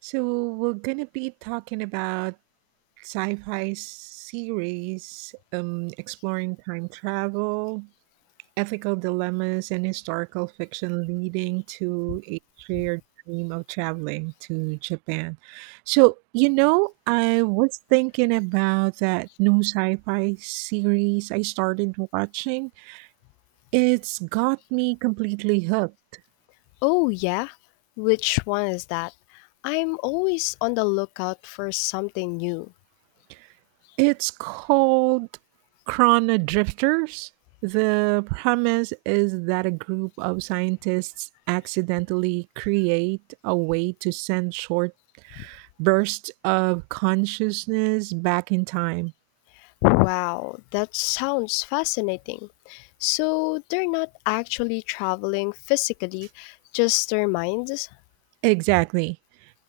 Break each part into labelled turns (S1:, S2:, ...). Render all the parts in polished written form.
S1: So we're gonna be talking about sci-fi series, exploring time travel, ethical dilemmas, and historical fiction leading to a shared dream of traveling to Japan. So you know, I was thinking about that new sci-fi series I started watching. It's got me completely hooked.
S2: Oh, yeah? Which one is that? I'm always on the lookout for something new.
S1: It's called Chrono Drifters. The premise is that a group of scientists accidentally create a way to send short bursts of consciousness back in time.
S2: Wow, that sounds fascinating. So they're not actually traveling physically, just their minds?
S1: Exactly.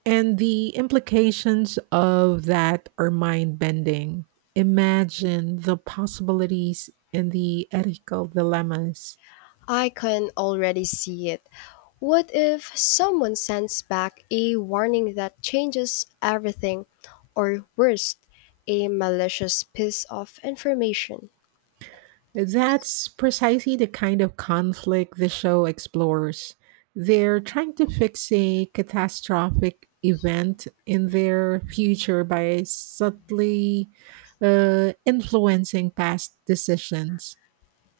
S1: And the implications of that are mind bending. Imagine the possibilities and the ethical dilemmas.
S2: I can already see it. What if someone sends back a warning that changes everything, or worse, a malicious piece of information?
S1: That's precisely the kind of conflict the show explores. They're trying to fix a catastrophic event in their future by subtly influencing past decisions.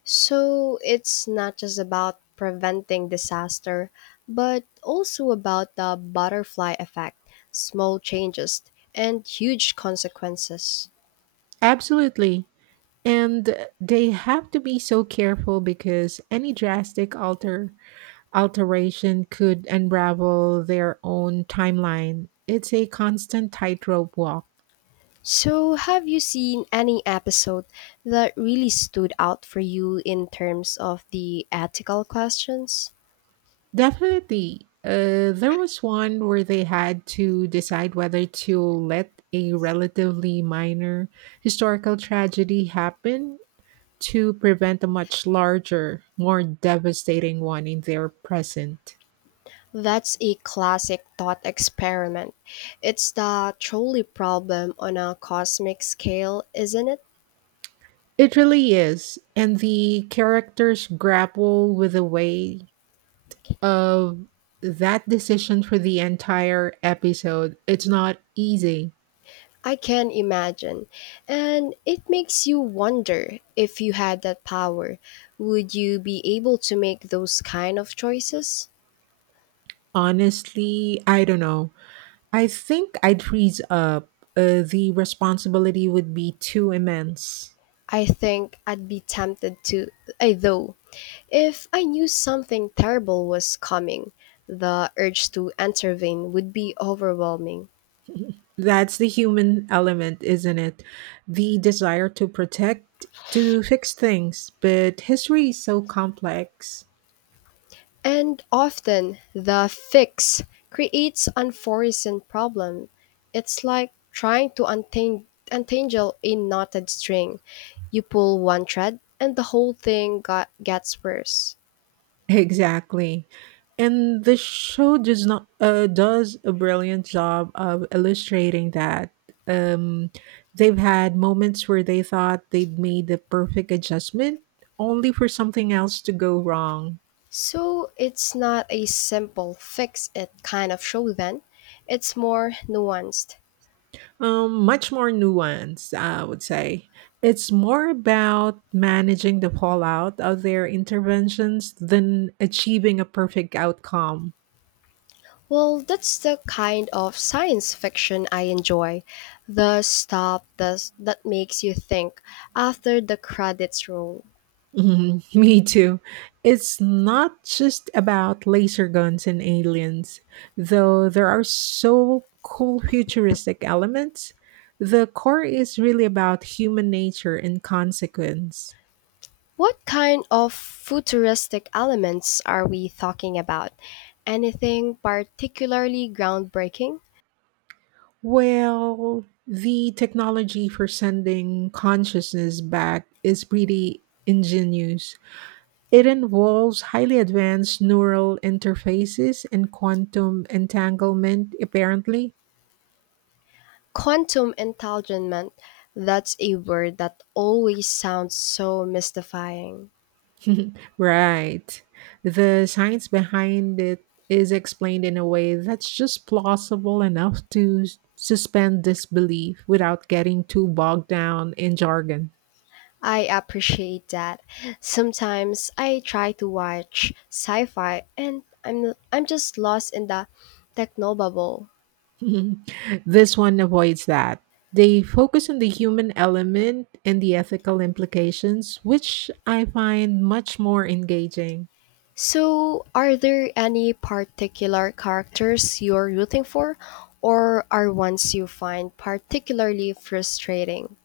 S2: So it's not just about preventing disaster, but also about the butterfly effect, small changes, and huge consequences.
S1: Absolutely. And they have to be so careful because any drastic alter alteration could unravel their own timeline. It's a constant tightrope walk.
S2: So, have you seen any episode that really stood out for you in terms of the ethical questions?
S1: Definitely. There was one where they had to decide whether to let a relatively minor historical tragedy happen to prevent a much larger, more devastating one in their present.
S2: That's a classic thought experiment. It's the trolley problem on a cosmic scale, isn't it?
S1: It really is. And the characters grapple with the weight of that decision for the entire episode. It's not easy.
S2: I can imagine. And it makes you wonder if you had that power, would you be able to make those kind of choices?
S1: Honestly, I don't know. I think I'd freeze up. The responsibility would be too immense.
S2: I think I'd be tempted to, I though, if I knew something terrible was coming, the urge to intervene would be overwhelming.
S1: That's the human element, isn't it? The desire to protect, to fix things. But history is so complex.
S2: And often the fix creates unforeseen problem. It's like trying to untangle a knotted string. You pull one thread and the whole thing gets worse.
S1: Exactly. And the show does not does a brilliant job of illustrating that. Um, they've had moments where they thought they'd made the perfect adjustment, only for something else to go wrong.
S2: So it's not a simple fix it kind of show then. It's more nuanced.
S1: Much more nuanced, I would say. It's more about managing the fallout of their interventions than achieving a perfect outcome.
S2: Well, that's the kind of science fiction I enjoy. The stuff that makes you think after the credits roll.
S1: Mhm, me too. It's not just about laser guns and aliens, though there are so cool futuristic elements. The core is really about human nature and consequence.
S2: What kind of futuristic elements are we talking about? Anything particularly groundbreaking?
S1: Well, the technology for sending consciousness back is pretty ingenious. It involves highly advanced neural interfaces and quantum entanglement, apparently.
S2: Quantum entanglement, that's a word that always sounds so mystifying.
S1: Right. The science behind it is explained in a way that's just plausible enough to suspend disbelief without getting too bogged down in jargon.
S2: I appreciate that. Sometimes I try to watch sci-fi and I'm just lost in the technobubble.
S1: This one avoids that. They focus on the human element and the ethical implications, which I find much more engaging.
S2: So, are there any particular characters you're rooting for, or are ones you find particularly frustrating?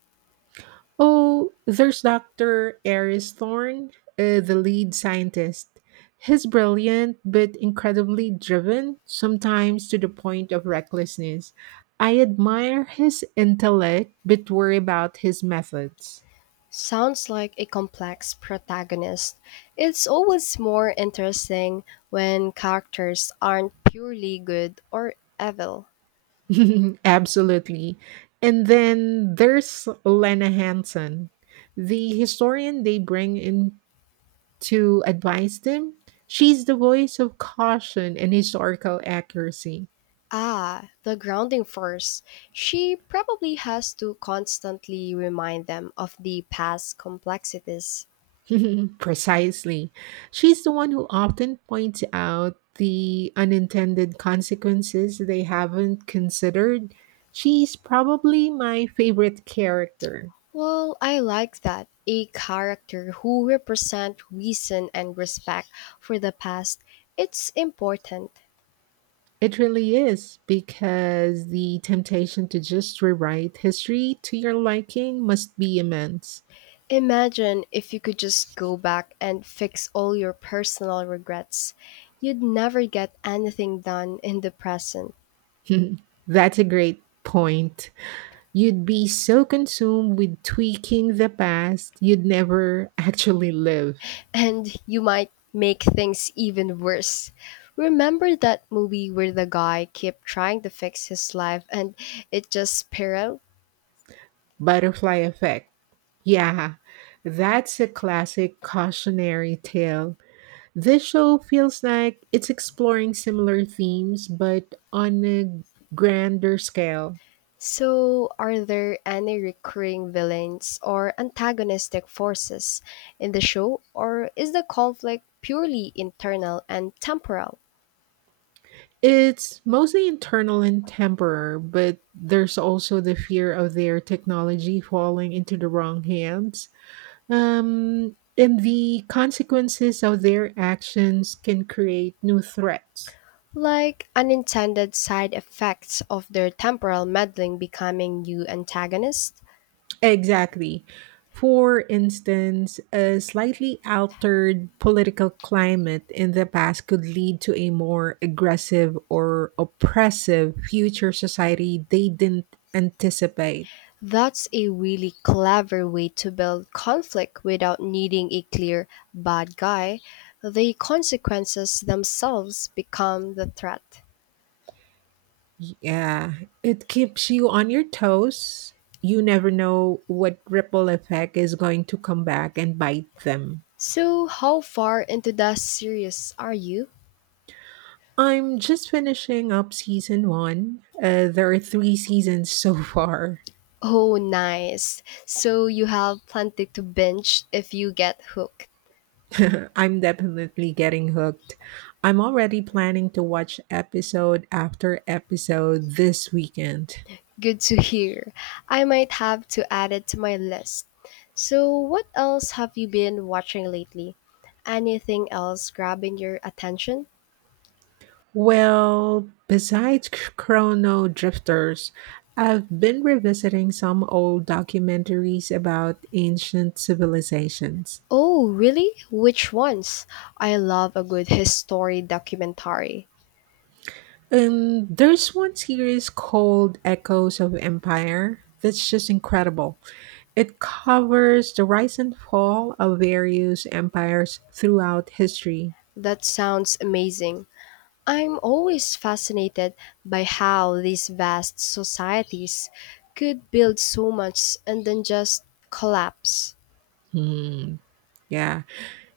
S1: Oh, there's Dr. Aris Thorne, the lead scientist. He's brilliant, but incredibly driven, sometimes to the point of recklessness. I admire his intellect, but worry about his methods.
S2: Sounds like a complex protagonist. It's always more interesting when characters aren't purely good or evil.
S1: Absolutely. And then there's Lena Hansen, the historian they bring in to advise them. She's the voice of caution and historical accuracy.
S2: Ah, the grounding force. She probably has to constantly remind them of the past complexities.
S1: Precisely. She's the one who often points out the unintended consequences they haven't considered. She's probably my favorite character.
S2: Well, I like that. A character who represent reason and respect for the past. It's important.
S1: It really is because the temptation to just rewrite history to your liking must be immense.
S2: Imagine if you could just go back and fix all your personal regrets. You'd never get anything done in the present,
S1: That's a great point. You'd be so consumed with tweaking the past, you'd never actually live.
S2: and you might make things even worse. Remember that movie where the guy kept trying to fix his life and it just spiraled?
S1: Butterfly effect. Yeah, that's a classic cautionary tale. This show feels like it's exploring similar themes, but on a grander scale.
S2: So, are there any recurring villains or antagonistic forces in the show, or is the conflict purely internal and temporal?
S1: It's mostly internal and temporary, but there's also the fear of their technology falling into the wrong hands. And the consequences of their actions can create new threats.
S2: Like unintended side effects of their temporal meddling becoming new antagonists?
S1: Exactly. For instance, a slightly altered political climate in the past could lead to a more aggressive or oppressive future society they didn't anticipate.
S2: That's a really clever way to build conflict without needing a clear bad guy. The consequences themselves become the threat.
S1: Yeah, it keeps you on your toes. You never know what ripple effect is going to come back and bite them.
S2: So, how far into the series are you?
S1: I'm just finishing up season one. There are three seasons so far.
S2: Oh, nice. So you have plenty to binge if you get hooked.
S1: I'm definitely getting hooked. I'm already planning to watch episode after episode this weekend.
S2: Good to hear. I might have to add it to my list. So, what else have you been watching lately? Anything else grabbing your attention?
S1: Well, besides Chrono Drifters, I've been revisiting some old documentaries about ancient civilizations.
S2: Oh, really? Which ones? I love a good history documentary.
S1: There's one series called Echoes of Empire that's just incredible. It covers the rise and fall of various empires throughout history.
S2: That sounds amazing. I'm always fascinated by how these vast societies could build so much and then just collapse.
S1: Hmm, yeah.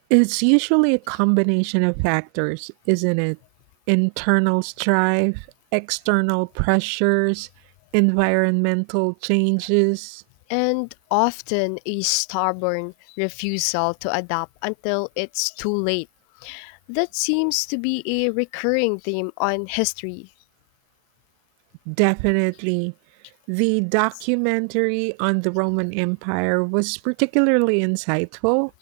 S1: It's usually a combination of factors, isn't it? Internal strife, external pressures, environmental changes.
S2: And often a stubborn refusal to adapt until it's too late. That seems to be a recurring theme on history.
S1: Definitely. The documentary on the Roman Empire was particularly insightful.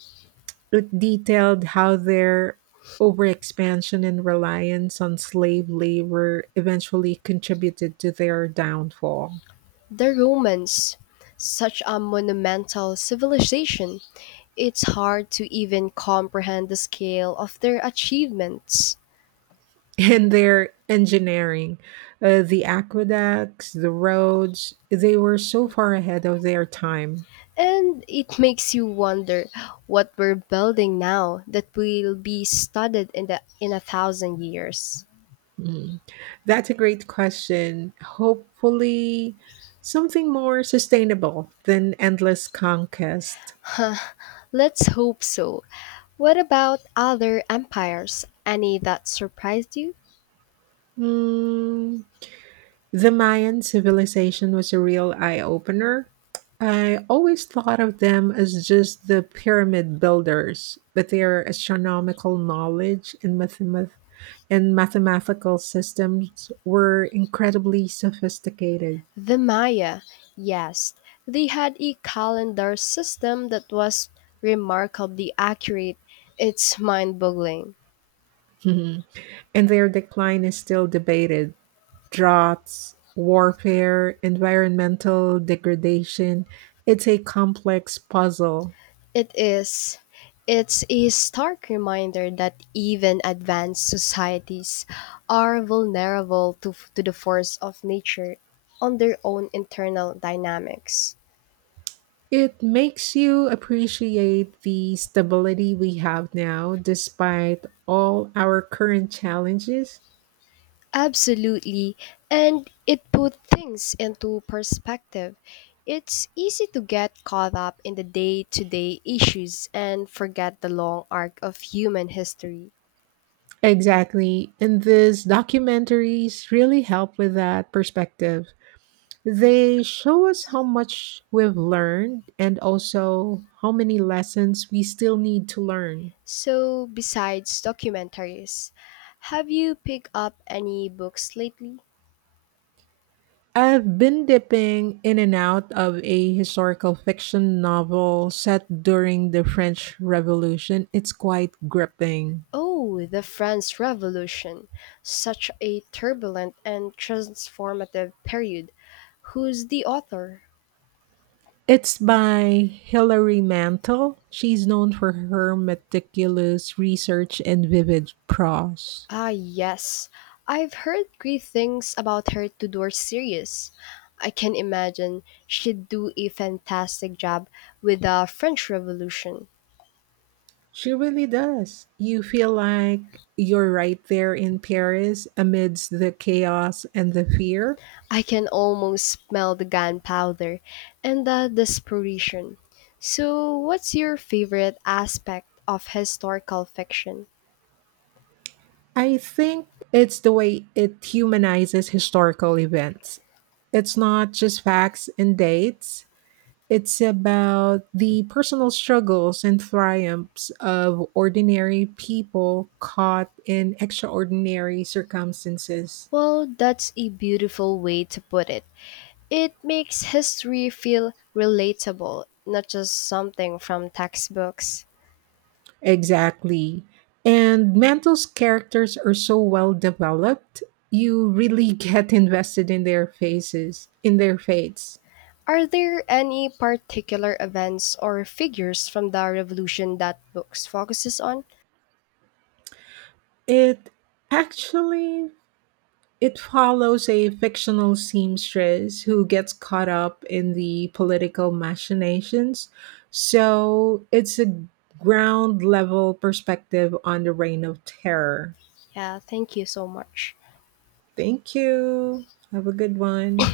S1: It detailed how their overexpansion and reliance on slave labor eventually contributed to their downfall.
S2: The Romans, such a monumental civilization, it's hard to even comprehend the scale of their achievements.
S1: And their engineering. The aqueducts, the roads, they were so far ahead of their time.
S2: And it makes you wonder what we're building now that will be studied in a thousand years.
S1: Mm. That's a great question. Hopefully, something more sustainable than endless conquest.
S2: Let's hope so. What about other empires? Any that surprised you?
S1: Mm, the Mayan civilization was a real eye opener. I always thought of them as just the pyramid builders, but their astronomical knowledge and mathematical systems were incredibly sophisticated.
S2: The Maya, yes. They had a calendar system that was remarkably accurate. It's mind boggling.
S1: Mhm, and their decline is still debated. Droughts, warfare, environmental degradation. It's a complex puzzle.
S2: It is. It's a stark reminder that even advanced societies are vulnerable to the force of nature on their own internal dynamics.
S1: It makes you appreciate the stability we have now, despite all our current challenges.
S2: Absolutely. And it put things into perspective. It's easy to get caught up in the day to day issues and forget the long arc of human history.
S1: Exactly. And these documentaries really help with that perspective. They show us how much we've learned and also how many lessons we still need to learn.
S2: So, besides documentaries, have you picked up any books lately?
S1: I've been dipping in and out of a historical fiction novel set during the French Revolution. It's quite gripping.
S2: Oh, the French Revolution! Such a turbulent and transformative period. Who's the author?
S1: It's by Hilary Mantel. She's known for her meticulous research and vivid prose.
S2: Ah, yes, I've heard great things about her Tudor series. I can imagine she'd do a fantastic job with the French Revolution.
S1: She really does. You feel like you're right there in Paris amidst the chaos and the fear.
S2: I can almost smell the gunpowder and the desperation. So, what's your favorite aspect of historical fiction?
S1: I think it's the way it humanizes historical events. It's not just facts and dates, it's about the personal struggles and triumphs of ordinary people caught in extraordinary circumstances.
S2: Well, that's a beautiful way to put it. It makes history feel relatable, not just something from textbooks.
S1: Exactly. And Mantle's characters are so well developed, you really get invested in their faces, in their fates.
S2: Are there any particular events or figures from the revolution that books focuses on?
S1: It actually It follows a fictional seamstress who gets caught up in the political machinations. So it's a ground level perspective on the reign of terror.
S2: Yeah, thank you so much.
S1: Thank you. Have a good one.